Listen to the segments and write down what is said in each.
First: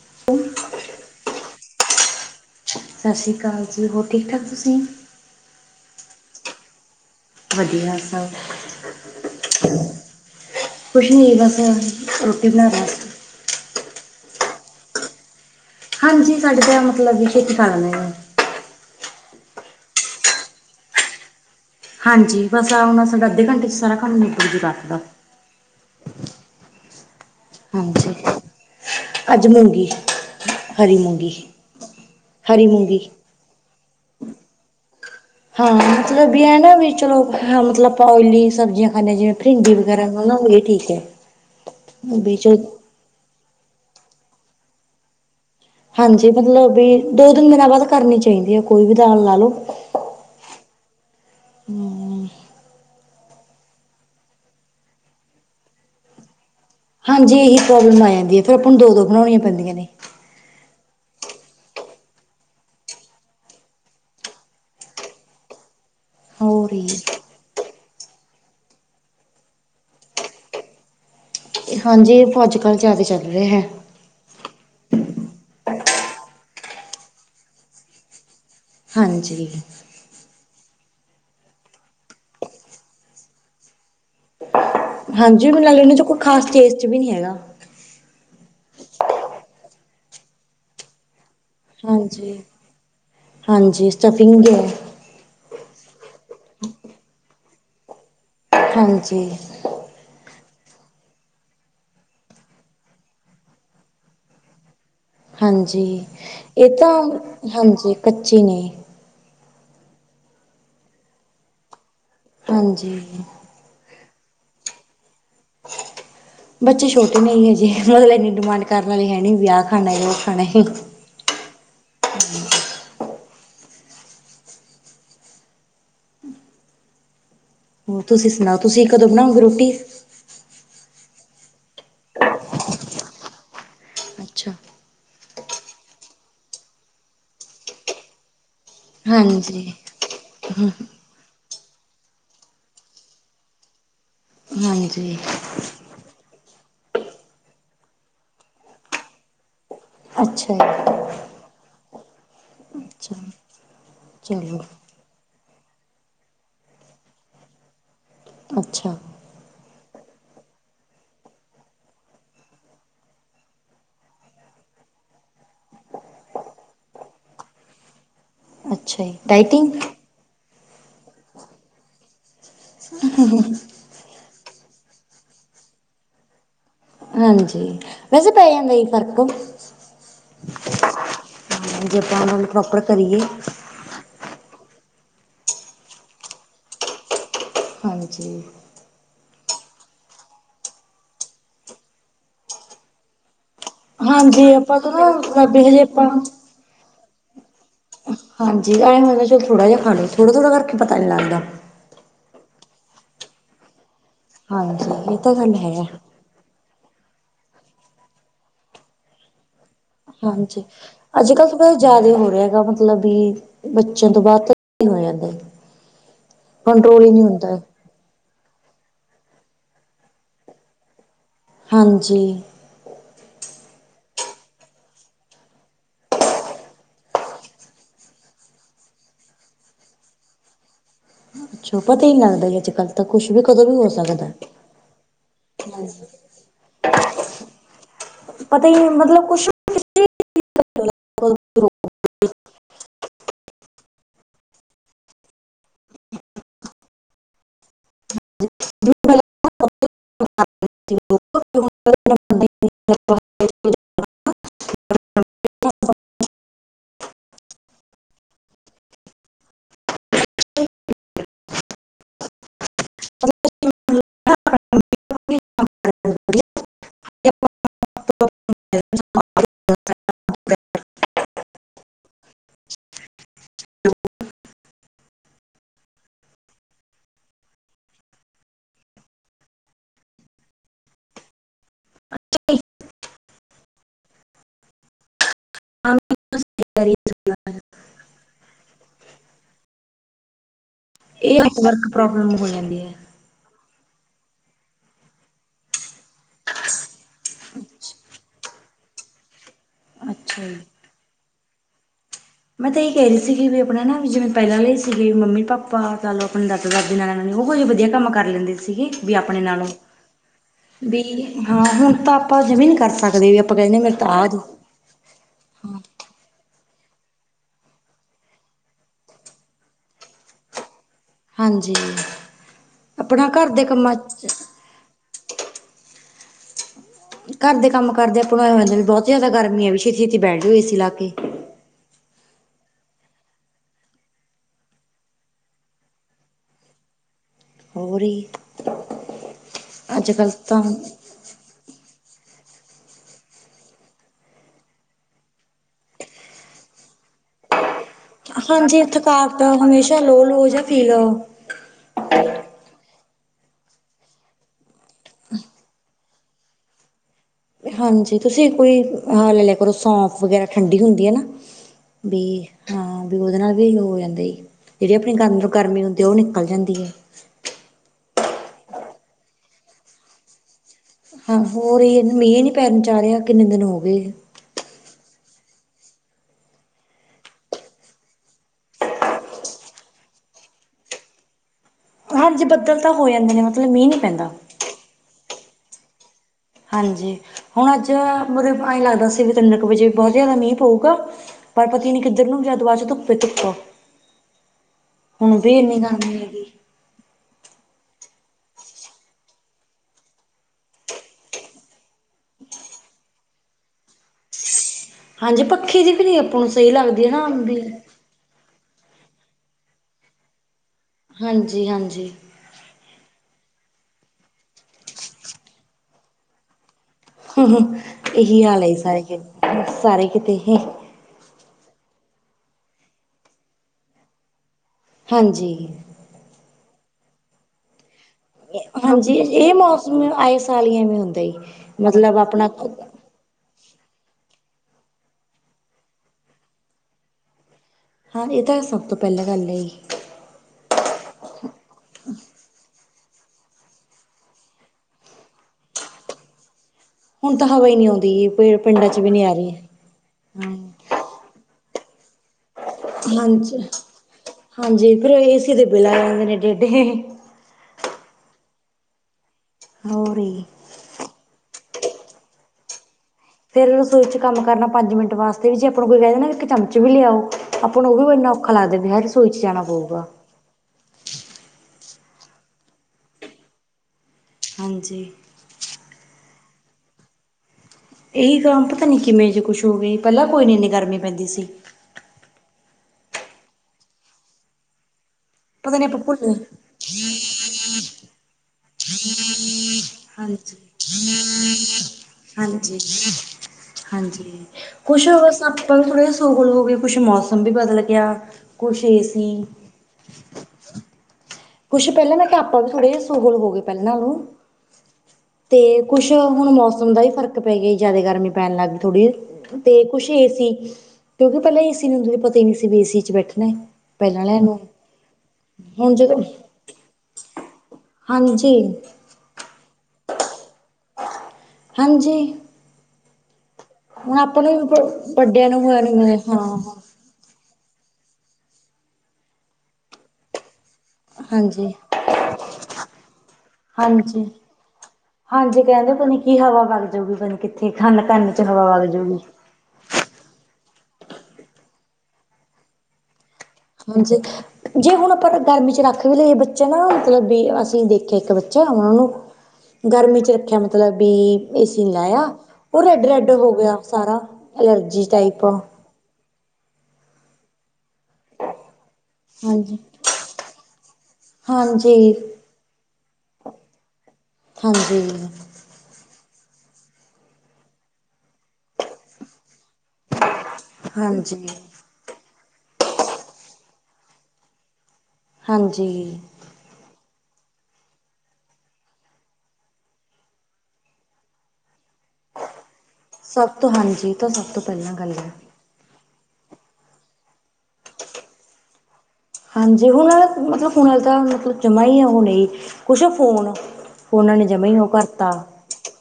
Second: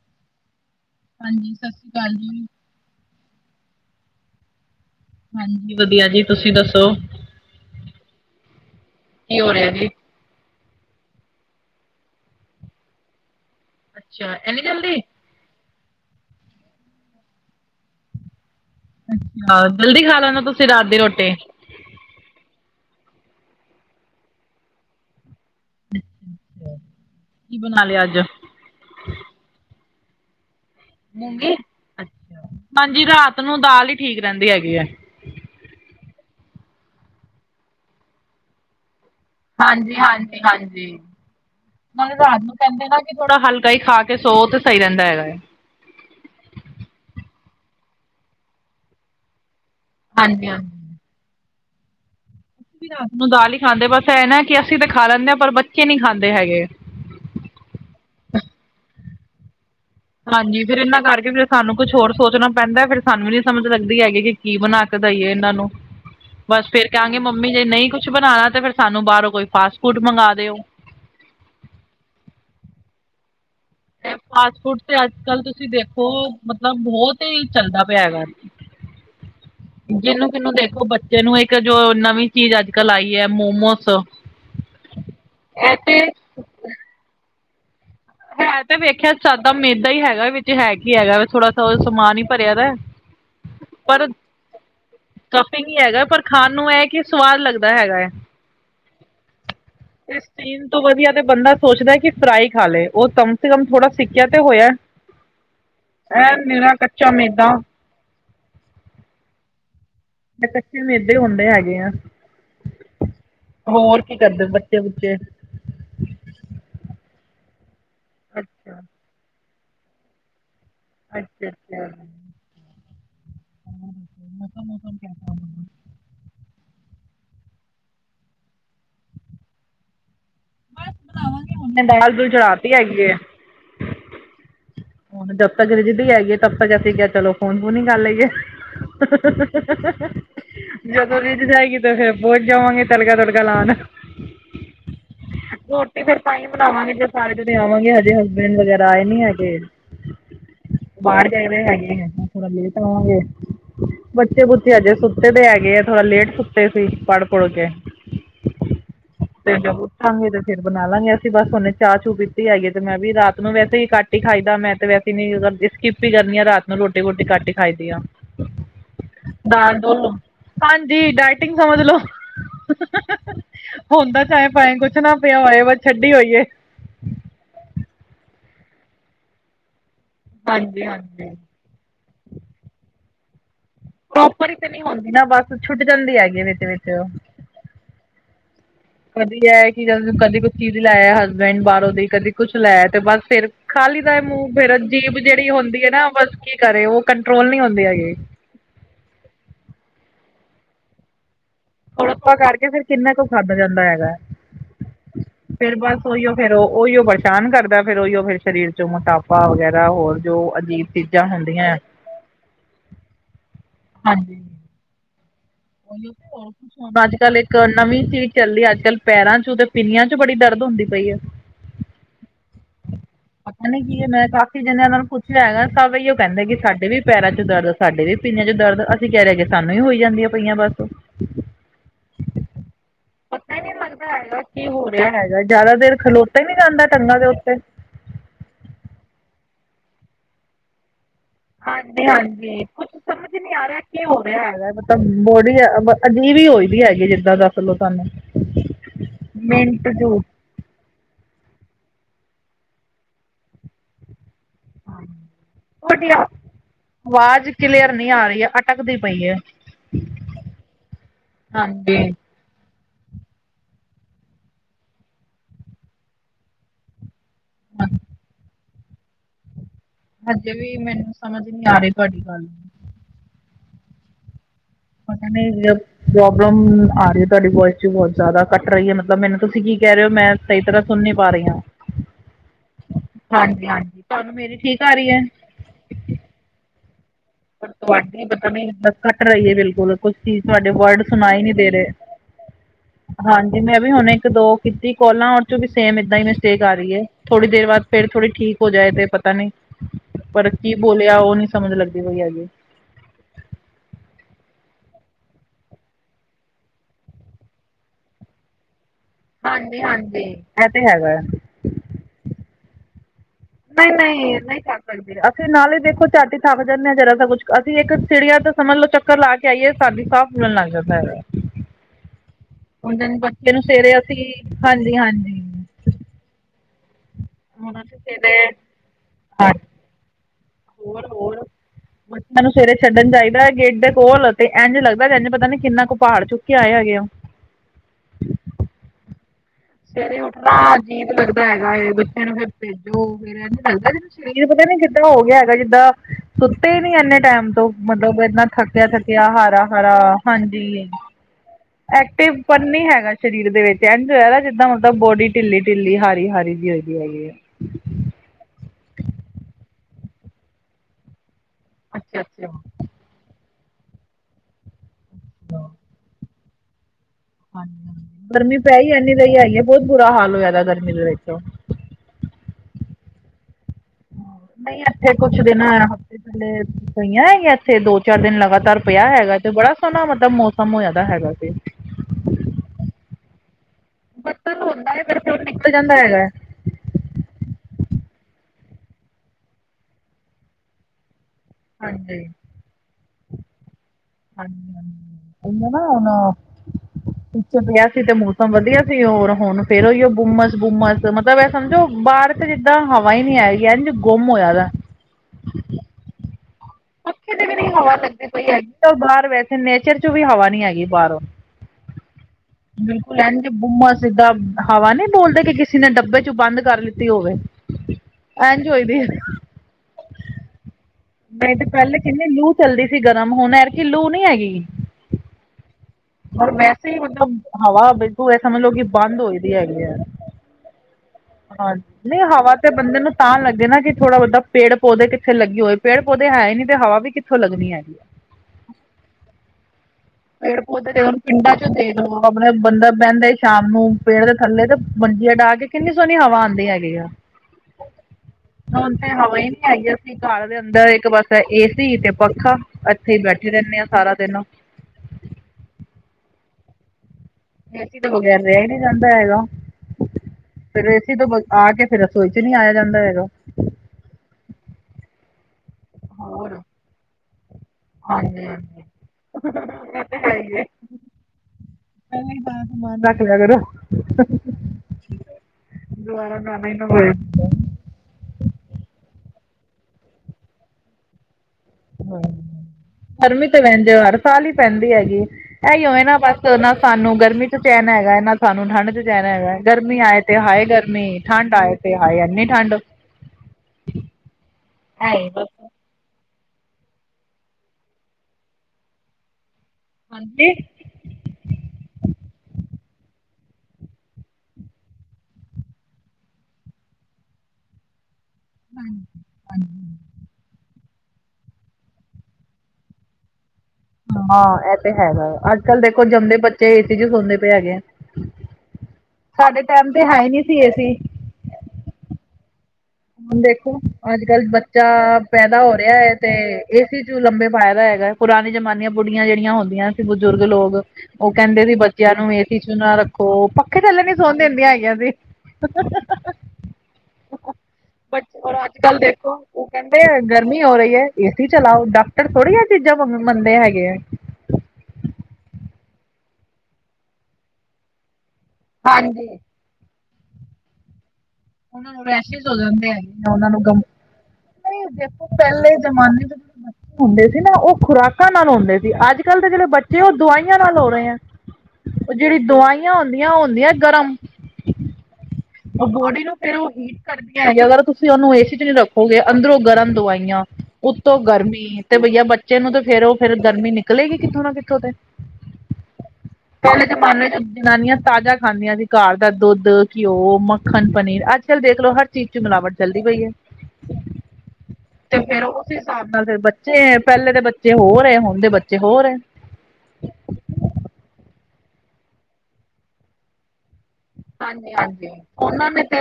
[unintelligible] ਹਾੰਜੀ, ਸਸਰੀ ਕਾਲ ਜੀ ਸਸਰੀ ਕਾਲ ਜੀ ਹੋਰ ਠੀਕ-ਠਾਕ ਤੁਸੀਂ ਹਾਂਜੀ ਵਦੀਆ ਜੀ ਤੁਸੀਂ ਦੱਸੋ ਵਦੀਆ ਸਭ ਕੀ ਹੋ ਰਿਹਾ ਜੀ ਕੁਛ ਨੀ ਬਸ ਰੋਟੀ ਬਨਾ ਰਹੀ ਸੀ ਅੱਛਾ, ਇਹਨੀ ਜਲਦੀ। ਹਾਂਜੀ, ਸਾਡੇ ਤਾਂ ਮਤਲਬ ਛੇਤੀ ਖਾ ਲੈਨੇ ਆ। ਅੱਛਾ, ਜਲਦੀ ਖਾ ਲੈਣਾ ਤੁਸੀਂ ਰਾਤ ਦੀ ਰੋਟੀ। ਹਾਂਜੀ, ਬਸ ਆ ਹੁਣ ਸਾਡਾ ਅੱਧੇ ਘੰਟੇ ਚ ਸਾਰਾ ਕੰਮ ਨਿਬੜ ਜੂ ਰਾਤ ਦਾ। ਅੱਛਾ। ਹਾਂਜੀ, ਅੱਜ ਮੂੰਗੀ। ਹਰੀ ਮੂੰਗੀ -ਹਰੀ ਮੂੰਗੀ। ਤੈਨੂੰ ਦਾਲ ਹੀ ਠੀਕ ਰਹਿੰਦੀ ਹੈਗੀ ਏ। ਹਾਂ ਮਤਲਬ ਵੀ ਐ ਨਾ ਵੀ ਚੱਲੋ ਹਾਂ ਮਤਲਬ ਆਪਾਂ ਓਇਲੀ ਸਬਜ਼ੀਆਂ ਖਾਨੇ ਆ ਜਿਵੇਂ। ਭਿੰਡੀ ਹਾਂਜੀ ਵਗੈਰਾ ਨਾਲੋਂ ਨਾ ਹਾਂਜੀ ਊ ਇਹ ਹਾਂਜੀ ਠੀਕ ਹੈ। ਬੀਚੋ ਦੀ ਥੋੜਾ ਹਲਕਾ ਹੀ ਖਾ ਕੇ ਸੋ ਤੇ ਸਹੀ ਰਹਿੰਦਾ ਹੈਗਾ ਏ। ਹਾਂਜੀ, ਮਤਲਬ ਵੀ ਦੋ ਤਿੰਨ ਦਿਨਾਂ ਬਾਅਦ ਕਰਨੀ ਚਾਹੀਦੀ ਹੈ ਕੋਈ ਦਾਲ ਨਾਲੋਂ ਹਾਂਜੀ -ਹਾਂਜੀ! ਹਮ। ਅਸੀਂ ਰਾਤ ਨੂੰ ਦਾਲ ਹੀ ਖਾਂਦੇ, ਬਸ ਇਹ ਨਾ ਕਿ ਅਸੀਂ ਤਾਂ ਖਾ ਲੈਂਦੇ ਹਾਂ, ਪਰ ਬੱਚੇ ਨਹੀਂ ਖਾਂਦੇ ਹੈਗੇ। ਹਾਂਜੀ ਇਹੀ ਪ੍ਰੋਬਲਮ ਆ ਜਾਂਦੀ ਹੈ, ਫਿਰ ਆਪਾਂ ਨੂੰ ਦੋ -ਦੋ ਬਣਾਉਣੀਆਂ ਪੈਂਦੀਆਂ ਨੇ। ਹਾਂਜੀ ਫੇਰ ਇਹਨਾਂ ਕਰਕੇ ਫਿਰ ਸਾਨੂੰ ਕੁਛ ਹੋਰ ਸੋਚਣਾ ਪੈਂਦਾ, ਫਿਰ ਸਾਨੂੰ ਵੀ ਨੀ ਸਮਝ ਲੱਗਦੀ ਹੈਗੀ ਕਿ ਕੀ ਬਣਾ ਕੇ ਦਈਏ ਇਹਨਾਂ ਨੂੰ। ਬਸ ਹੋਰ ਹੀ ਫੇਰ ਕਹਾਂਗੇ ਮੰਮੀ ਜੇ ਨਹੀਂ ਕੁਛ ਬਣਾਉਣਾ ਤੇ ਫਿਰ ਸਾਨੂੰ ਬਾਹਰੋਂ ਕੋਈ ਫਾਸਟ ਫੂਡ ਮੰਗਵਾ ਦਿਓ। ਹਾਂਜੀ ਵੋਹ ਅੱਜ ਕੱਲ੍ਹ ਜ਼ਿਆਦੇ ਚੱਲ ਰਿਹਾ ਹੈਂ। ਫਾਸਟ ਫੂਡ ਤੇ ਅੱਜ ਕੱਲ ਤੁਸੀਂ ਦੇਖੋ ਮਤਲਬ ਬਹੁਤ ਹੀ ਚੱਲਦਾ ਪਿਆ ਹੈਗਾ। ਹਾਂਜੀ। ਜਿਹਨੂੰ ਕਿਹਨੂੰ ਦੇਖੋ ਬੱਚੇ ਨੂੰ ਇੱਕ ਜੋ ਨਵੀਂ ਚੀਜ਼ ਅੱਜ ਕੱਲ੍ਹ ਆਈ ਹੈ ਮੋਮੋਸ। ਹਾਂਜੀ, ਮੈਨੂੰ ਇਹ ਲੱਗਦਾ ਇਹਨਾਂ ਤੇ ਚ ਕੋਈ ਟੇਸਟ ਨੀ ਹੈਗਾ। ਹੈ ਤੇ ਵੇਖਿਆ ਸਾਦਾ ਮੇਦਾਂ ਹੀ ਹੈਗਾ ਵਿੱਚ ਹੈ ਕੀ ਹੈਗਾ ਥੋੜਾ ਸਮਾਨ ਹੀ ਹਾਂਜੀ ਭਰਿਆ ਦਾ ਹਾਂਜੀ ਪਰ ਸਟਫਿੰਗ ਹੈ ਸਟੈਫਿੰਗ ਹੀ ਹੈਗਾ, ਪਰ ਖਾਣ ਨੂੰ ਇਹ ਕਿ ਸਵਾਦ ਲੱਗਦਾ ਹੈਗਾ ਹੈ। ਹਾਂਜੀ। ਇਹ ਸਟੀਮ ਤੋਂ ਵਧੀਆ ਤੇ ਬੰਦਾ ਸੋਚਦਾ ਕਿ ਫਰਾਈ ਖਾ ਲਏ। ਉਹ ਕਮ ਸੇ ਕਮ ਥੋੜਾ ਸਿੱਕਿਆ ਤੇ ਹੋਇਆ। ਹਾਂਜੀ, ਐ ਮੇਰਾ ਇਹ ਤਾਂ ਕੱਚਾ ਮੇਦਾ ਹਾਂਜੀ ਕੱਚੇ ਨੇ। ਇਹ ਕੱਚੇ ਮੇਦੇ ਹੁੰਦੇ ਹੈਗੇ ਆ। ਹਾਂਜੀ। ਹੋਰ ਕੀ ਕਰਦੇ ਬੱਚੇ -ਬੁੱਚੇ? ਬੱਚੇ ਛੋਟੇ ਨੇ ਹਜੇ, ਮਤਲਬ ਇੰਨੀ ਡਿਮਾਂਡ ਅੱਛਾ ਕਰਨ ਵਾਲੀ ਹੈ ਨਹੀਂ ਵੀ ਆ ਖਾਣਾ ਉਹ। ਖਾਣਾ ਹੀ। ਅੱਛਾ -ਅੱਛਾ! [inaudible] ਹੋਰ ਤੁਸੀਂ ਸੁਣਾਓ ਤੁਸੀਂ ਕਦੋਂ ਬਣਾਓਗੇ ਰੋਟੀ? ਬਣਾਵਾਂਗੇ, ਹੁਣ ਦਾਲ- ਦੁਲ ਚੜਾਤੀ ਹੈਗੀ ਏ। ਅੱਛਾ। ਜਦ ਤੱਕ ਰਿਝਦੀ ਹੈਗੀ, ਤਬ ਤੱਕ ਅਸੀਂ ਕਿਹਾ ਚਲੋ ਫੋਨ- ਫੂਨ ਹੀ ਕਰ ਲਈਏ। ਹ -ਹ -ਹ ਹਾਂਜੀ -ਹ -ਹ -ਜ। ਰਿਜ ਜਾਏਗੀ ਤੇ ਫਿਰ ਪਹੁੰਚ ਜਾਵਾਂਗੇ ਤੜਕਾ -ਤੁੜਕਾ ਲਾਣ। ਹਾਂਜੀ। ਰੋਟੀ ਫੇਰ ਤਾਂਈ ਬਣਾਵਾਂਗੇ ਜ ਸਾਰੇ ਜਨੇ ਆਵਾਂਗੇ ਹਜੇ ਹਸਬੈਂਡ ਵਗੈਰਾ ਆਏ ਨੀ ਹੈਗੇ। ਅੱਛਾ। ਬਾਹਰ ਗਏ ਵੇ ਹੈਗੇ ਐ ਥੋੜਾ ਲੇਟ ਅੱਛਾ ਆਣਗੇ ਬੱਚੇ ਚਲੋ ਬੁੱਚੇ ਹਜੇ ਸੁ ਤੇ ਦੇ ਹੈਗੇ ਆ, ਥੋੜਾ ਲੇਟ ਸੁੱਤੇ ਸੀ ਪੜ੍ਹ ਪੁੜ ਕੇ। ਅੱਛਾ। ਤੇ ਜਦ ਉੱਠਾਂਗੇ ਤੇ ਫੇਰ ਬਣਾ ਲਾਂਗੇ, ਅਸੀਂ ਬਸ ਉਹਨੇ ਚਾਹ ਚੂ ਪੀਤੀ ਹੈਗੀ ਹੈ। ਤੇ ਮੈਂ ਵੀ ਰਾਤ ਨੂੰ ਵੈਸੇ ਹੀ ਇਕੱਟ ਰੋਟੀ ਖਾਈਦਾ। ਮੈਂ ਤੇ ਵੈਸੇ ਨੀ ਕਰਦੀ ਸਕਿੱਪ ਹੀ ਕਰਨੀ ਆ ਰਾਤ ਨੂੰ ਰੋਟੀ ਵੋਟੀ ਕੱਟ ਹੀ ਖਾਈ ਦੀ ਆ। ਅੱਛਾ ਜੀ ਡਾਇਟਿੰਗ [unintelligible] ਹਾਂਜੀ ਡਾਇਟਿੰਗ ਸਮਝ ਲੋੋ। ਹਮ, ਹਮ। ਹੁੰਦਾ ਚਾਹਏ ਪਾਏ ਕੁੱਛ ਨਾ ਪਿਆ ਹੋਏ ਬਸ ਛੱਡੀ ਹੋਈਏ। ਹਾਂਜੀ ਵੈਸੇ ਪੈ ਜਾਂਦਾ ਇ ਫ਼ਰਕ ਤੋਂ। ਹਾਂਜੀ-ਹਾਂਜੀ। ਜੇ [unintelligible] ਪ੍ਰੋਪਰ ਕਰੀਏ। ਪ੍ਰੋਪਰ ਹੀ ਤੇ ਨਹੀਂ ਹੁੰਦੀ ਨਾ ਬਸ ਛੁੱਟ ਜਾਂਦੀ ਹੈਗੀ ਵਿੱਚ-ਵਿੱਚ। ਹਾਂਜੀ। ਕਦੀ ਹੈ ਕਿਦ ਕਦੇ ਕੁਛ ਚੀਜ਼ ਲੈਆ ਹਸਬੈਂਡ ਬਾਹਰੋਂ ਦੀ ਕਦੀ ਕੁੱਛ ਲਾਇਆ ਤੇ ਬਸ ਫੇਰ ਖਾਲੀ ਦਾ ਮੂੰਹ ਹਾਂਜੀ ਫਿਰ ਅ ਆਪਾਂ ਤਾਂ ਜੀਬ ਨਾ ਜਿਹੜੀ ਵੀ ਹਜੇ ਹੁੰਦੀ ਹੈ ਨਾ ਆਪਾਂ ਬਸ ਕੀ ਕਰੇ ਉਹ ਕੰਟਰੋਲ ਨਹੀਂ ਹੁੰਦੀ ਹੈਗੀ। ਹਾਂਜੀ ਆਏ ਨੂੰ ਥੋੜ੍ਹਾ ਜਿਹਾ ਖਾ ਲਓ ਥੋੜਾ-ਥੋੜਾ ਕਰਕੇ ਪਤਾ ਨਹੀਂ ਲੱਗਦਾ। ਥੋੜਾ-ਥੋੜਾ ਕਰਕੇ ਫੇਰ ਕਿੰਨਾ ਕੁ ਖਾਧਾ ਜਾਂਦਾ ਹੈਗਾ ਏ। ਹਾਂਜੀ ਇਹ ਤਾਂ ਗੱਲ ਹੈ। ਫ਼ਿਰਰ ਉਹੀਓ ਪਰੇਸ਼ਾਨ ਕਰਦਾ ਫੇਰ ਉਹੀਓ ਫੇਰ ਸਰੀਰ ਚੋਂ ਮੁਤਾ ਪਾ ਵਗੈਰਾ ਹੋਰ ਜੋ ਹਾਂਜੀ ਅਜੀਬ ਚੀਜ਼ਾਂ ਅੱਜ ਕੱਲ੍ਹ ਥੋੜਾ ਹੁੰਦੀਆਂ ਜਿਆਦਾ ਹੀ ਹੋ ਰਿਹਾ ਹੈਗਾ। ਮਤਲਬ ਵੀ ਬੱਚਿਆਂ ਤੋਂ ਹਾਂਜੀ ਬਾਅਦ ਹੋ ਜਾਂਦਾ। ਕੰਟਰੋਲ ਹੀ ਅੱਜ ਨਹੀਂ ਕੱਲ ਇੱਕ ਹੁੰਦਾ ਹੁਣ ਨਵੀਂ ਚੀਜ਼ ਚਲੀ ਅੱਜ ਕੱਲ ਪੈਰਾਂ ਚ, ਤੇ ਪੀਲੀਆਂ ਚ ਬੜੀ ਦਰਦ ਹੁੰਦੀ ਪਈ ਹੈ। ਹਾਂਜੀ। [inaudible] ਪਤਾ ਨੀ ਕਿ ਮੈਂ ਕਾਫੀ ਜਨੇ ਉਹਨਾਂ ਨੂੰ ਪੁੱਛਿਆ ਹੈਗਾ, ਸਭ ਉਹ ਕਹਿੰਦੇ ਕਿ ਸਾਡੇ ਵੀ ਪੈਰਾਂ ਚ ਦਰਦ ਸਾਡੇ ਵੀ ਪੀਲੀਆਂ ਚ ਦਰਦ। ਅਸੀਂ ਕਹਿ ਰਹੇ ਕਿ ਸਾਨੂੰ ਹੀ ਹੋਈ ਜਾਂਦੀਆਂ ਪਈਆਂ ਬਸ। ਅੱਛਾ ਪਤਾ ਹੀ ਨਹੀਂ ਲੱਗਦਾ ਜੀ ਅੱਜ ਕੱਲ੍ਹ ਤਾਂ ਕੁਛ ਵੀ ਪਤਾ ਕਦੋਂ ਨਹੀਂ ਵੀ ਹੋ ਲੱਗਦਾ ਸਕਦਾ ਹੈਗਾ, ਕੀ ਹੋ ਰਿਹਾ ਹੈਗਾ ਜਿਆਦਾ ਦੇਰ ਹਾਂਜੀ ਖਲੋ ਨੀ ਜਾਂਦਾ ਟੰਗਾਂ ਦੇ ਉੱਤੇ। ਪਤਾ ਹੀ ਨਹੀਂ ਮਤਲਬ ਕੁਛ ਹਾਂਜੀ-ਹਾਂਜੀ। ਸਮਝ ਨ ਆ ਰਿਹਾ ਕੀ ਹੋ ਰਿਹਾ ਹੈਗਾ, ਮਤਲਬ ਬੋਡੀ ਅਜੀਬ ਹੀ ਹੋਈ ਵੀ ਹੈਗੀ ਜਿੱਦਾਂ ਦੱਸ ਲੋੋ ਤੁਹਾਨੂੰ ਮਿੰਟ ਚੋ [unintelligible] [unintelligible] [unintelligible] ਆਵਾਜ਼ ਕਲੀਅਰ ਨਹੀਂ ਆ ਰਹੀ ਹੈ, ਅਟਕਦੀ ਪਈ ਹੈ। ਹਾਂਜੀ। [unintelligible] [unintelligible] ਹਜੇ ਵੀ ਮੈਨੂੰ ਸਮਝ ਨੀ ਆ ਰਹੀ ਤੁਹਾਡੀ ਗੱਲ। ਪੱਤਾ ਨੀ ਜੀ ਓਹ ਪ੍ਰੋਬਲਮ ਆ ਰਹੀ ਹੈ ਤੁਹਾਡੀ ਵੋਇਸ ਚ ਬਹੋਤ ਜ਼ਿਆਦਾ ਕੱਟ ਰਹੀ ਹੈ ਮਤਲਬ ਮੈਨੂੰ ਤੁਸੀਂ ਕੀ ਕਹਿ ਰਹੇ ਹੋ ਮੈਂ ਸਹੀ ਤਰਾਂ ਸੁਣ ਨੀ ਪਾ ਰਹੀ ਆ, ਹਾਂਜੀ- ਹਾਂਜੀ ਤੁਹਾਨੂੰ ਮੇਰੀ ਠੀਕ ਆ ਰਹੀ ਹੈ। [unintelligible] ਪਰ ਤੁਹਾਡੀ ਪਤਾ ਨਹੀਂ ਕੱਟ ਰਹੀ ਹੈ ਬਿਲਕੁਲ ਕੁਛ ਚੀਜ਼ ਤੁਹਾਡੇ ਵਰਡ ਇਹ ਸੁਣਾਈ ਨਹੀਂ ਦੇ ਰਹੇ ਨੈਟਵਰਕ ਪ੍ਰੋਬਲਮ ਹੋ ਜਾਂਦੀ ਹੈ। ਹਾਂਜੀ ਮੈਂ ਵੀ ਹੁਣ ਇੱਕ- ਦੋ ਕੀਤੀ ਕੋਲਾਂ ਚੋ ਵੀ ਸੇਮ ਇੱਦਾਂ ਹੀ ਮਿਸਟੇਕ ਆ ਰਹੀ ਹੈ, ਥੋੜੀ ਦੇਰ ਬਾਅਦ ਫੇਰ ਥੋੜੀ ਠੀਕ ਹੋ ਜਾਏ ਤੇ ਪਤਾ ਨੀ ਅੱਛਾ ਪਰ ਜੀ ਕੀ ਬੋਲਿਆ ਉਹ ਨੀ ਸਮਝ ਲੱਗਦੀ ਪਈ ਹੈਗੀ। ਮੈਂ ਤਾਂ ਇਹੀ ਕਹਿ ਰਹੀ ਸੀਗੀ ਵੀ ਆਪਣਾ ਨਾ ਵੀ ਜਿਵੇਂ ਪਹਿਲਾਂ ਲਈ ਸੀਗੀ ਮੰਮੀ ਪਾਪਾ ਯਾ ਲਓ ਆਪਣੇ ਦਾਦਾ ਦਾਦੀ, ਨਾੜ- ਨਾਨੀ ਉਹ ਹੀ ਵਧੀਆ ਕੰਮ ਕਰ ਲੈਂਦੇ ਸੀਗੀ ਵੀ ਆਪਣੇ ਨਾਲੋਂ, ਹਾਂਜੀ ਹਾਂਜੀ ਇਹ ਤਾਂ ਬੀ। ਹੈਗਾ ਹੈ। ਹਾਂ ਹੁਣ ਤਾਂ ਆਪਾਂ ਜਵਾ ਹੀ ਨੀ ਕਰ ਸਕਦੇ ਵੀ ਆਪਾਂ ਕਹਿੰਦੇ ਨਹੀਂ ਮੇਰੇ ਤਾਂ ਆ ਜੀ ਨਹੀਂ ਨਹੀਂ ਥੱਕ ਸਕਦੇ ਅਸੀਂ ਨਾਲ ਹੀ ਦੇਖੋ ਝੱਟ ਹੀ ਥੱਕ ਜਾਂਦੇ ਹਾਂ ਜ਼ਰਾ ਤਾਂ ਕੁੱਛ ਅਸੀਂ ਜੇਕਰ ਸੀੜੀਆਂ ਤੋਂ ਸਮਝ ਲੋ ਚ ਚੱਕਰ ਲਾ ਕੇ ਆਈਏ ਤਦ ਹੀ ਸਾਹ ਫੁੱਲਣ ਲੱਗ ਜਾਂਦਾ ਹੈਗਾ। ਹਾਂਜੀ ਹੁਨ ਜਿਵੇਂ ਆਪਣਾ ਘਰ ਬੱਚੇ ਨੂੰ ਦੇ ਕੰਮਾਂ ਸਵੇਰੇ ਅਸੀਂ 'ਚ ਹਾਂਜੀ- ਹਾਂਜੀ। ਘਰ ਦੇ ਹੁਣ ਕੰਮ ਅਸੀਂ ਕਰਦੇ ਤਾਂ ਸਵੇਰੇ ਆਪਾਂ ਨੂੰ ਬਹੋਤ ਜ਼ਿਆਦਾ ਹਾਂਜੀ ਗਰਮੀ ਆ ਵੀ ਛੇਤੀ- ਛੇਤੀ ਬੈਠ ਜਾਓ ਐ ਸੀ ਲਾ ਕੇ। [unintelligible] ਮੈਨੂੰ ਸਵੇਰੇ ਛੱਡਣ ਚਾਹੀਦਾ ਹੈ ਗੇਟ ਦੇ ਕੋਲ ਇੰਝ ਲੱਗਦਾ ਇੰਝ ਪਤਾ ਨੀ ਕਿੰਨਾ ਕੁ ਪਹਾੜ ਚੁੱਕ ਕੇ ਆਏ ਹੈਗੇ ਆ। ਹੋਰੀ ਸਵੇਰੇ ਉੱਠਣਾ ਅਜੀਬ ਲੱਗਦਾ ਹੈਗਾ ਐ ਬੱਚਿਆਂ ਨੂੰ ਫੇਰ ਭੇਜੋ ਫੇਰ ਇੰਜ ਲੱਗਦਾ ਜਿਵੇਂ - ਸਰੀਰ ਪਤਾ ਨੀ ਕਿੱਦਾਂ ਹੋ ਗਿਆ ਹੈਗਾ ਜਿੱਦਾਂ ਸੁੱਤੇ ਹੀ ਨੀ ਇੰਨੇ ਟਾਈਮ ਤੋਂ। ਮਤਲਬ ਇਨਾ ਹਾਂਜੀ ਥੱਕਿਆ- ਥੱਕਿਆ ਥਕਾਵਟ ਹਾਰਾ- ਹਾਰਾ ਹਮੇਸ਼ਾ ਲੋ ਲੋ ਜਾਂ ਹਾਂਨਜੀ। ਫੀਲ ਐਕਟਿਵਪਨ ਨੀ ਹੈਗਾ ਸਰੀਰ ਦੇ ਵਿੱਚ ਐਂਜ ਹੋਇਆ ਜਿੱਦਾਂ ਮਤਲਬ ਬੋਡੀ ਢਿੱਲੀ- ਢਿੱਲੀ ਹਾਰੀ- ਹਾਰੀ ਜੀ ਹੋਈ। ਕੀ ਹੈਗੇ ਐ, ਹਾਂਜੀ ਤੁਸੀਂ ਕੋਈ ਹ ਲੈ ਲਿਆ ਕਰੋ ਸੌਂਫ ਵਗੈਰਾ ਠੰਢੀ ਹੁੰਦੀ ਐ ਨਾ। ਵੀ ਅੱਛਾ ਅੱਛਾ ਹਾਂ ਵੀ ਉਹਦੇ ਨਾਲ ਵੀ ਹੋ ਜਾਂਦੇ ਜਿਹੜੀ ਆਪਣੀ ਕਮ ਕਰਨੇ ਹੁੰਦੇ ਵੀ ਨੀ। ਪੈ ਜਾਂਦੀ ਏ। ਹਾਂਜੀ ਗਰਮੀ ਪੈਈ ਏਨੀ ਰਹੀ ਆ ਬੋਤ ਬੁਰਾ ਹਾਲ ਹੋਇਆ ਪਿਆ ਗਰਮੀ ਦੇ ਵਿੱਚ। ਹਾਂ ਹੋਰ ਇਹ ਮਹੀਂ ਹੀ ਨਹੀ [unintelligible] ਨਹੀਂ ਇੱਥੇ ਕੁਛ ਦਿਨ ਏ- ਸਾਡੇ ਪਈਆਂ ਹੈਗੀਆਂ ਇੱਥੇ ਦੋ- ਚਾਰ ਦਿਨ ਲਗਾਤਾਰ ਪਿਆ ਹੈਗਾ ਤੇ ਬੜਾ ਸੋਹਣਾ ਮਤਲਬ ਮੌਸਮ ਹੋਇਆ ਦਾ ਹੈਗਾ ਸੀ। [inaudible] ਹਾਂਜੀ ਬੱਦਲ ਤਾਂ ਹੋ ਜਾਂਦੇ ਨੇ ਮਤਲਬ ਮੀਂਹ ਨੀ ਪੈਂਦਾ। [unintelligible] ਫੇਰ ਪੈਂਟ ਨਿਕਲ ਜਾਂਦਾ ਹੈਗਾ ਏ ਆ। ਹਾਂਜੀ ਹੁਣ ਅੱਜ ਮਤਲਬ ਐਂ ਲੱਗਦਾ ਸੀ ਤਿੰਨ ਕੁ ਵਜੇ ਬੋਹਤ ਜਿਆਦਾ ਮੀਂਹ ਪਊਗਾ। ਪਰ ਪਤੀ ਨੀ ਹਾਂਜੀ ਕਿੱਧਰ ਨੂੰ ਗਿਆ ਓਦੂ ਬਾਅਦ ਚ ਧੁੱਪੇ ਚਕੋ। [unintelligible] ਹੈਗੀ। ਪਿੱਛੇ ਗਿਆ ਸੀ ਤੇ ਮੌਸਮ ਵਧੀਆ ਸੀਗਾ ਹੋਰ ਹੁਣ ਫੇਰ ਉਹੀ ਉਹ ਬੁੰਮਸ- ਬੁੰਮਸ ਮਤਲਬ ਇਹ ਸਮਝੋ ਬਾਹਰ ਜਿੱਦਾਂ ਹਵਾ ਹੀ ਨੀ ਆਈ ਇਂਝ ਗੁੰਮ ਹੋਇਆ ਵਾ। ਹਾਂਜੀ ਪੱਖੇ ਦੀ ਵੀ ਨ ਆਪਾਂ ਨੂੰ ਸਹੀ ਲੱਗਦੀ ਹੈ ਨਾ, ਆ ਈ ਹੈਗੀ ਤਾਂ ਬਾਹਰ ਵੈਸੇ ਨੇਚਰ ਚੋਂ ਵੀ ਹਵਾ ਨੀ ਹੈਗੀ। ਬਾਹਰੋਂ ਹਾਂਜੀ- ਹਾਂਜੀ। ਬਿਲਕੁਲ ਇਂਝ ਬੂਮਸ ਸਿੱਧਾ ਹਵਾ ਨੀ ਬੋਲਦੇ ਕਿ ਕਿਸੇ ਨੇ ਡੱਬੇ ਚੋਂ ਬੰਦ ਕਰ ਲ ਉਹੂ ਇਹੀ ਹਾਲ ਹੈ ਜੀ ਸਾਰੇ- ਸਾਰੇ ਕਿਤੇ। ਨਈ ਤੇ ਪਹਿਲ ਕਿੰਨੀ ਲੂ ਚੱਲਦੀ ਸੀ ਗਰਮ ਹੁਣ ਐਤ ਕੀ ਲੂ ਨੀ ਹੈਗੀ। ਹਾਂਜੀ। ਪਰ ਵੈਸੇ ਹੀ ਮਤਲਬ ਹਵਾ ਬੀ ਨੂੰ ਏ ਸਮਝ ਲੋ ਕਿ ਹਾਂਜੀ ਬੰਦ ਹੋਈ ਦੀ ਇਹ ਹੈਗੀ ਹੈ ਮੌਸਮ ਆਏ ਸਾਲ ਹੀ ਐਵੇਂ ਹੁੰਦਾ ਈ ਹਾਂ ਮਤਲਬ ਨਹੀਂ ਆਪਣਾ ਹਵਾ ਤੇ ਬੰਦੇ ਨੂੰ ਤਾਂ ਲੱਗੇ ਨਾ ਕਿ ਥੋੜਾ ਬਹੁਤਾ ਪੇੜ ਪੌਦੇ ਕਿੱਥੇ ਲੱਗੇ ਹੋਏ, ਪੇੜ ਪੌਦੇ ਹੈ ਨੀ ਤੇ ਹਵਾ ਵੀ ਕਿੱਥੋਂ ਲੱਗਣੀ ਹੈਗੀ? ਹੈ ਹਾਂ ਇਹ ਤਾਂ ਸਭ ਤੋਂ ਪਹਿਲਾਂ ਗੱਲ ਏ। ਪੇੜ ਪੌਦੇ ਤੇ ਉਹਨੂੰ ਪਿੰਡਾਂ ਚ ਦੇਖਲੋ, ਆਪਣੇ ਬੰਦਾ ਬਹਿੰਦਾ ਸ਼ਾਮ ਨੂੰ ਪੇੜ ਦੇ ਥੱਲੇ ਤੇ ਮੰਜੀਆਂ ਡਾਹ ਕੇ ਕਿੰਨੀ ਸੋਹਣੀ ਹਵਾ ਆਉਂਦੀ ਹੈਗੀ ਆ। ਹੁਣ ਤਾਂ ਹਵਾ ਹੀ ਨਹੀਂ ਆਉਂਦੀ ਪਿੰਡਾਂ ਹੁਣ ਚ ਤੇ ਵੀ ਨਹੀਂ ਆ ਹਵਾ ਨੀ ਰਹੀ। ਹੈਗੀ ਅਸੀ ਘਰ ਦੇ ਅੰਦਰ ਇੱਕ ਬੱਸ ਤੇ ਏ ਸੀ ਤੇ ਪੱਖਾ ਇੱਥੇ ਹੀ ਬੈਠੀ ਰਹਿ ਹਾਂਜੀ ਨੇ ਆ ਸਾਰਾ ਦਿਨ। ਹਾਂਜੀ, ਫਿਰ ਉਹ ਏ ਸੀ ਦੇ ਬਿੱਲ ਆ ਜਾਂਦੇ ਨੇ ਐਡੇ- ਐਡੇ। ਏ ਸੀ ਤੋਂ ਬਗੈਰ ਰਿਹਾ ਹੀ ਨੀ ਜਾਂਦਾ ਹੈਗਾ। ਹੋਰ ਜੀ। ਫਿਰ ਏ ਸੀ ਤੋਂ ਆ ਕੇ ਫਿਰ ਰਸੋਈ ਚ ਨੀ ਆਇਆ ਜਾਂਦਾ ਹੈਗਾ। ਫਿਰ ਰਸੋਈ ਚ ਕੰਮ ਕਰਨਾ ਪੰਜ ਮਿੰਟ ਵਾਸ ਵੀ ਜੇ ਆਪਾਂ ਕੋਈ ਕਹਿ ਦੇ ਨਾ ਇੱਕ ਹੋਰ ਚਮਚ ਵੀ ਲਿਆਓ, ਆਪਾਂ ਨੂੰ ਉਹ ਵੀ ਇੰਨਾ ਹਾਂਜੀ ਔਖਾ ਲੱਗਦਾ ਹਾਂਜੀ ਵੀ ਰਸੋਈ 'ਚ ਜਾਣਾ ਪਊਗਾ। ਪਹਿਲੇ ਜਾਂ ਤੇ ਮਨ ਰੱਖ ਲਿਆ ਕਰੋ। ਹਾਂਜੀ। ਦੁਬਾਰਾ ਕੰਮ ਹੀ ਨਾ ਹੋਏ। ਇਹੀ ਕੰਮ ਪਤਾ ਨਿੱਕੀ ਮੇਰੀ ਖੁਸ਼ ਹੋ ਗਈ, ਪਹਿਲਾਂ ਕੋਈ ਨਹੀਂ ਇੰਨੀ ਗਰਮੀ ਪੈਂਦੀ ਸੀ। ਹੂ, ਗਰਮੀ ਤੇ ਕਹਿੰਦੇ ਹੋ ਹਰ ਸਾਲ ਹੀ ਪੈਂਦੀ ਹੈਗੀ। ਪਤਾ ਨੀ ਇਹੀ ਆਪਾਂ ਓਏ ਨਾ ਭੁੱਲ ਬੱਸ ਨਾ ਸਾਨੂੰ ਗਰਮੀ ਚ ਚੈਣ ਹੈਗਾ, ਨਾ ਸਾਨੂੰ ਠੰਢ ਚ ਚੈਨ ਹੈਗਾ ਏ। ਗਰਮੀ ਆਏ ਤੇ ਹਾਂਜੀ ਹਾਏ ਗਰਮੀ, ਠੰਡ ਆਏ ਤੇ ਹਾਏ ਐਨੀ ਠੰਡ। ਹਾਂਜੀ। ਹਾਂਜੀ, ਕੁਛ ਓ ਹੀ ਵਾਸਤਾ ਬਸ। ਆਪਾਂ ਵੀ ਥੋੜੇ ਜੇ ਸੋਹਲ ਹੋ ਗਏ, ਕੁਛ ਮੌਸਮ ਵੀ ਬਦਲ ਗਿਆ, ਕੁਛ ਏ ਸੀ ਹਾਂਜੀ! ਕੁਛ ਪਹਿਲਾਂ ਮੈਂ ਕਿਹਾ ਆਪਾਂ ਵੀ ਥੋੜੇ ਸੋਹਲ ਹੋ ਗਏ ਪਹਿਲਾਂ ਨੂੰ ਤੇ ਕੁੱਛ ਹੁਣ ਮੌਸਮ ਦਾ ਹੀ ਫ਼ਰਕ ਪੈ ਗਿਆ ਜਿਆਦਾ ਗਰਮੀ। ਪੈਣ ਲੱਗ ਗਈ ਥੋੜੀ ਤੇ ਕੁੱਛ ਏ ਸੀ ਕਿਉਂਕਿ ਪਹਿਲਾਂ ਏ ਸੀ ਨੀ ਪਤਾ ਹੀ ਨੀ ਸੀ ਵੀ ਏ ਸੀ 'ਚ ਬੈਠਣਾ। ਪਹਿਲਾਂ ਵਾਲਿਆਂ ਨੂੰ ਹਾਂ ਐ ਤੇ ਹੈਗਾ, ਅੱਜ -ਕੱਲ ਹੁਣ ਦੇਖੋ ਜਦੋਂ ਜੰਮਦੇ ਬੱਚੇ ਏ ਸੀ ਚ ਸੌਦੇ ਪਏ ਹੈਗੇ ਆ। ਹਾਂਜੀ। ਸਾਡੇ ਟਾਈਮ ਤੇ ਹੈ ਹੀ ਨਹੀਂ ਸੀ ਏ ਸੀ। ਹਾਂਜੀ। ਹੁਣ ਦੇਖੋ ਹੁਣ ਅੱਜ- ਆਪਾਂ ਕੱਲ ਨੂੰ ਬੱਚਾ, ਵੀ ਵੱਡਿਆਂ ਪੈਦਾ ਨੂੰ ਹੋ ਹੋਇਆ ਰਿਹਾ ਨੂੰ ਹੈ ਮਿਲੇ ਤੇ ਹਾਂ ਏ ਲੰਬੇ ਪਾਏ ਦਾ ਹੈਗਾ ਏ, ਪੁਰਾਣੀ ਜਮਾਨੇ ਬੁੜੀਆਂ ਜਿਹੜੀਆਂ ਹੁੰਦੀਆਂ ਸੀ, ਬਜ਼ੁਰਗ ਲੋਕ ਉਹ ਕਹਿੰਦੇ ਹਾਂਜੀ ਸੀ ਬੱਚਿਆਂ ਨੂੰ ਏ ਸੀ 'ਚ ਨਾ ਰੱਖੋ, ਪੱਖੇ ਥੱਲੇ ਨੀ ਹਾਂਜੀ ਸੋਣ ਦਿੰਦੀਆਂ ਹੈਗੀਆਂ ਸੀ। ਹਾਂਜੀ ਕਹਿੰਦੇ ਪਤਾ ਕੀ ਹਵਾ ਵੱਗ ਜਾਊਗੀ, ਪਤਾ ਕਿੱਥੇ ਖੰਨ ਬਟ ਕੰਨ ਚ ਹਵਾ ਔਰ ਅੱਜ ਵੱਗ ਕੱਲ੍ਹ ਜੂਗੀ। ਦੇਖੋ ਉਹ ਕਹਿੰਦੇ ਗਰਮੀ ਹੋ ਰਹੀ ਏ, ਏ ਸੀ ਚਲਾਓ, ਡਾਕਟਰ ਥੋੜੀ ਐ ਚੀਜ਼ਾਂ ਮੰਨਦੇ ਹੈਗੇ। ਆ ਹਾਂਜੀ, ਜੇ ਹੁਣ ਆਪਾਂ ਗਰਮੀ ਚ ਰੱਖ ਵੀ ਲਈਏ ਬੱਚਾ ਨਾ ਹੁਣ ਤੇ ਬੀ ਅਸੀਂ ਦੇਖੇ ਇੱਕ ਬੱ ਚਾ ਹੁਣ ਓਨੂੰ ਹਾਂਜੀ ਗਰਮੀ ਚ ਰੱਖਿਆ ਮਤਲਬ ਬੀ ਏ ਸੀ ਨੀ ਉਹਨਾਂ ਨੂੰ ਲਾਇਆ, ਰੈਸ਼ਿਸ ਹੋ ਓ ਜਾਂਦੇ ਰੈਡ -ਰੈਡ ਹੈਗੇ ਉਹਨਾਂ ਹੋ ਨੂੰ ਗਿਆ ਗਮ ਸਾਰਾ, ਅਲਰਜੀ ਟਾਈਪ। ਜ਼ਮਾਨੇ ਚ ਬੱਚੇ ਹੁੰਦੇ ਸੀ ਨਾ, ਉਹ ਖੁਰਾਕਾਂ ਨਾਲ ਹੁੰਦੇ ਸੀ। ਅੱਜ ਕੱਲ ਦੇ ਜਿਹੜੇ ਹਾਂਜੀ ਬੱਚੇ ਆ, ਉਹ ਦਵਾਈਆਂ ਨਾਲ ਹੋ ਰਹੇ ਆ, ਉਹ ਹਾਂਜੀ ਜਿਹੜੀ ਦਵਾਈ ਹੁੰਦੀਆਂ- ਹੁੰਦੀਆਂ ਗਰਮ। ਹਾਂਜੀ। ਬੋਡੀ ਨੂੰ ਫੇਰ ਉਹ ਹੀਟ ਕਰਦੀਆਂ ਹੈ ਅਗਰ, ਤੁਸੀਂ ਉਹਨੂੰ ਏ ਸੀ ਚ ਨੀ ਰੱਖੋਗੇ, ਅੰਦਰੋਂ ਗਰਮ ਦਵਾਈਆਂ ਉੱਤੋਂ ਹਾਂਜੀ ਗਰਮੀ ਤੇ ਬਈਆ ਬੱਚੇ ਨੂੰ ਤੇ ਫਿਰ ਓ ਫਿਰ ਗਰਮੀ ਨਿਕਲੇਗੀ ਕਿੱਥੋਂ ਨਾ ਕਿੱਥੋਂ ਤੇ ਹਾਂਜੀ ਪੈਲੇ ਜ਼ਮਾਨੇ ਵਿੱਚ ਜਨਾਨੀਆਂ ਤਾਜ਼ਾ ਖਾਂਦੀਆਂ ਸੀ ਘਰ ਦਾ ਦੁੱਧ ਘਿਓ ਮੱਖਣ ਪਨੀਰ ਅੱਜ ਕੱਲ ਦੇਖਲੋ ਹਰ ਚੀਜ਼ 'ਚ ਮਿਲਾਵਟ ਚੱਲਦੀ ਪਈ ਹੈ ਸਭ ਤੋਂ ਹਾਂਜੀ ਤਾਂ ਸਭ ਪੈਲਾਂ ਗੱਲ ਤੇ ਕਰਨੀ। ਫੇਰ ਉਸ ਹਿਸਾਬ ਨਾਲ ਬੱਚੇ ਐ‌ ਪੈਲੇ ਦੇ ਬੱਚੇ ਹੋਰ ਏ ਹੁਣ ਦੇ ਬੱਚੇ ਹੋਰ ਏ। ਹਾਂਜੀ ਹੁਣ ਮਤਲਬ ਹੁਣ ਵਾਲੇ ਤਾਂ ਮਤਲਬ ਜਮਾ ਈ ਆ ਓ ਨਈ ਕੁਛ ਫੋਨ ਫੋਨਾਂ ਨੇ ਜਮਾ ਓ ਕਰਤਾ।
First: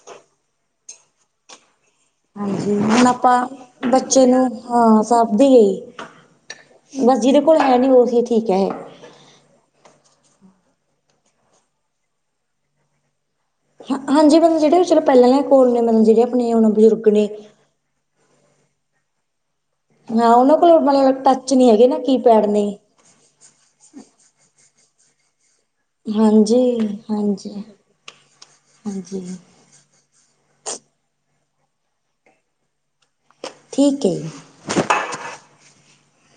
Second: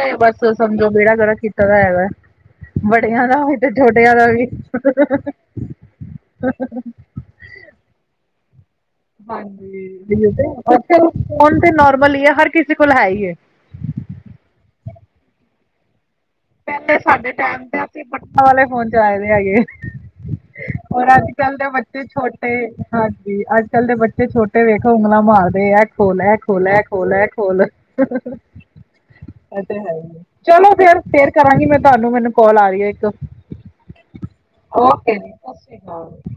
ਐ ਬਸ ਸਮਝੋ ਵਿਹੜਾ ਗਰਕ ਕੀਤਾ ਦਾ ਹੈਗਾ। ਹਾਂਜੀ ਹੁਣ ਬੜਿਆਂ ਆਪਾਂ ਦਾ ਵੀ ਤੇ ਛੋਟਿਆਂ ਬੱਚੇ ਦਾ ਨੂੰ ਵੀ ਹਾਂ ਸਭਦੀ ਬਸ ਜਿਦੇ ਕੋਲ ਹੈ ਨਈ ਉਹੀ ਠੀਕ ਹੈ। ਹਾਂਜੀ ਫੋਨ ਤੇ ਨੋਰਮਲ ਈ ਹੈ ਹਰ ਕਿਸੇ ਕੋਲ ਹੈ ਈ ਐ। ਹਾਂਜੀ ਮਤਲਬ ਜੇੜੇ ਚਲ ਪੈਲਾਂ ਜਾਂ ਕੋਲ ਨੇ ਮਲਬ ਜੇੜੇ ਆਪਣੇ ਬਜ਼ੁਰਗ ਨੇ ਪੜਨ ਵਾਲੇ ਫੋਨ ਚਲਾਏ ਹੋਏ ਹੈਗੇ ਐ ਹਾਂ ਉਹਨਾਂ ਕੋਲ ਔਰ ਮਤਲਬ ਅੱਜ ਟੱਚ ਕੱਲ ਦੇ ਨਹੀਂ ਹੈਗੇ ਨਾ ਬੱਚੇ ਕੀਪੈਡ ਛੋਟੇ ਨੇ ਹਾਂਜੀ ਅੱਜ ਕੱਲ ਦੇ ਬੱਚੇ ਛੋਟੇ ਵੇਖੋ ਉਂਗਲਾਂ ਮਾਰਦੇ ਐ। ਖੋਲ ਐ ਖੋਲ ਹਾਂਜੀ ਐ ਖੋਲ ਐ ਹਾਂਜੀ ਖੋਲ ਹਾਂਜੀ ਅੱਛ ਓ ਤੇ ਹੈ ਈ ਐ ਚਲੋ ਫਿਰ ਫੇਰ ਕਰਾਂਗੀ ਮੈਂ ਤੁਹਾਨੂੰ ਮੈਨੂੰ ਕਾਲ ਆ ਰਈ ਏ ਇੱਕ ਠੀਕ ਏ। ਓਕੇ ਜੀ ਸਤਿ ਸ਼੍ਰੀ ਅਕਾਲ ਜੀ।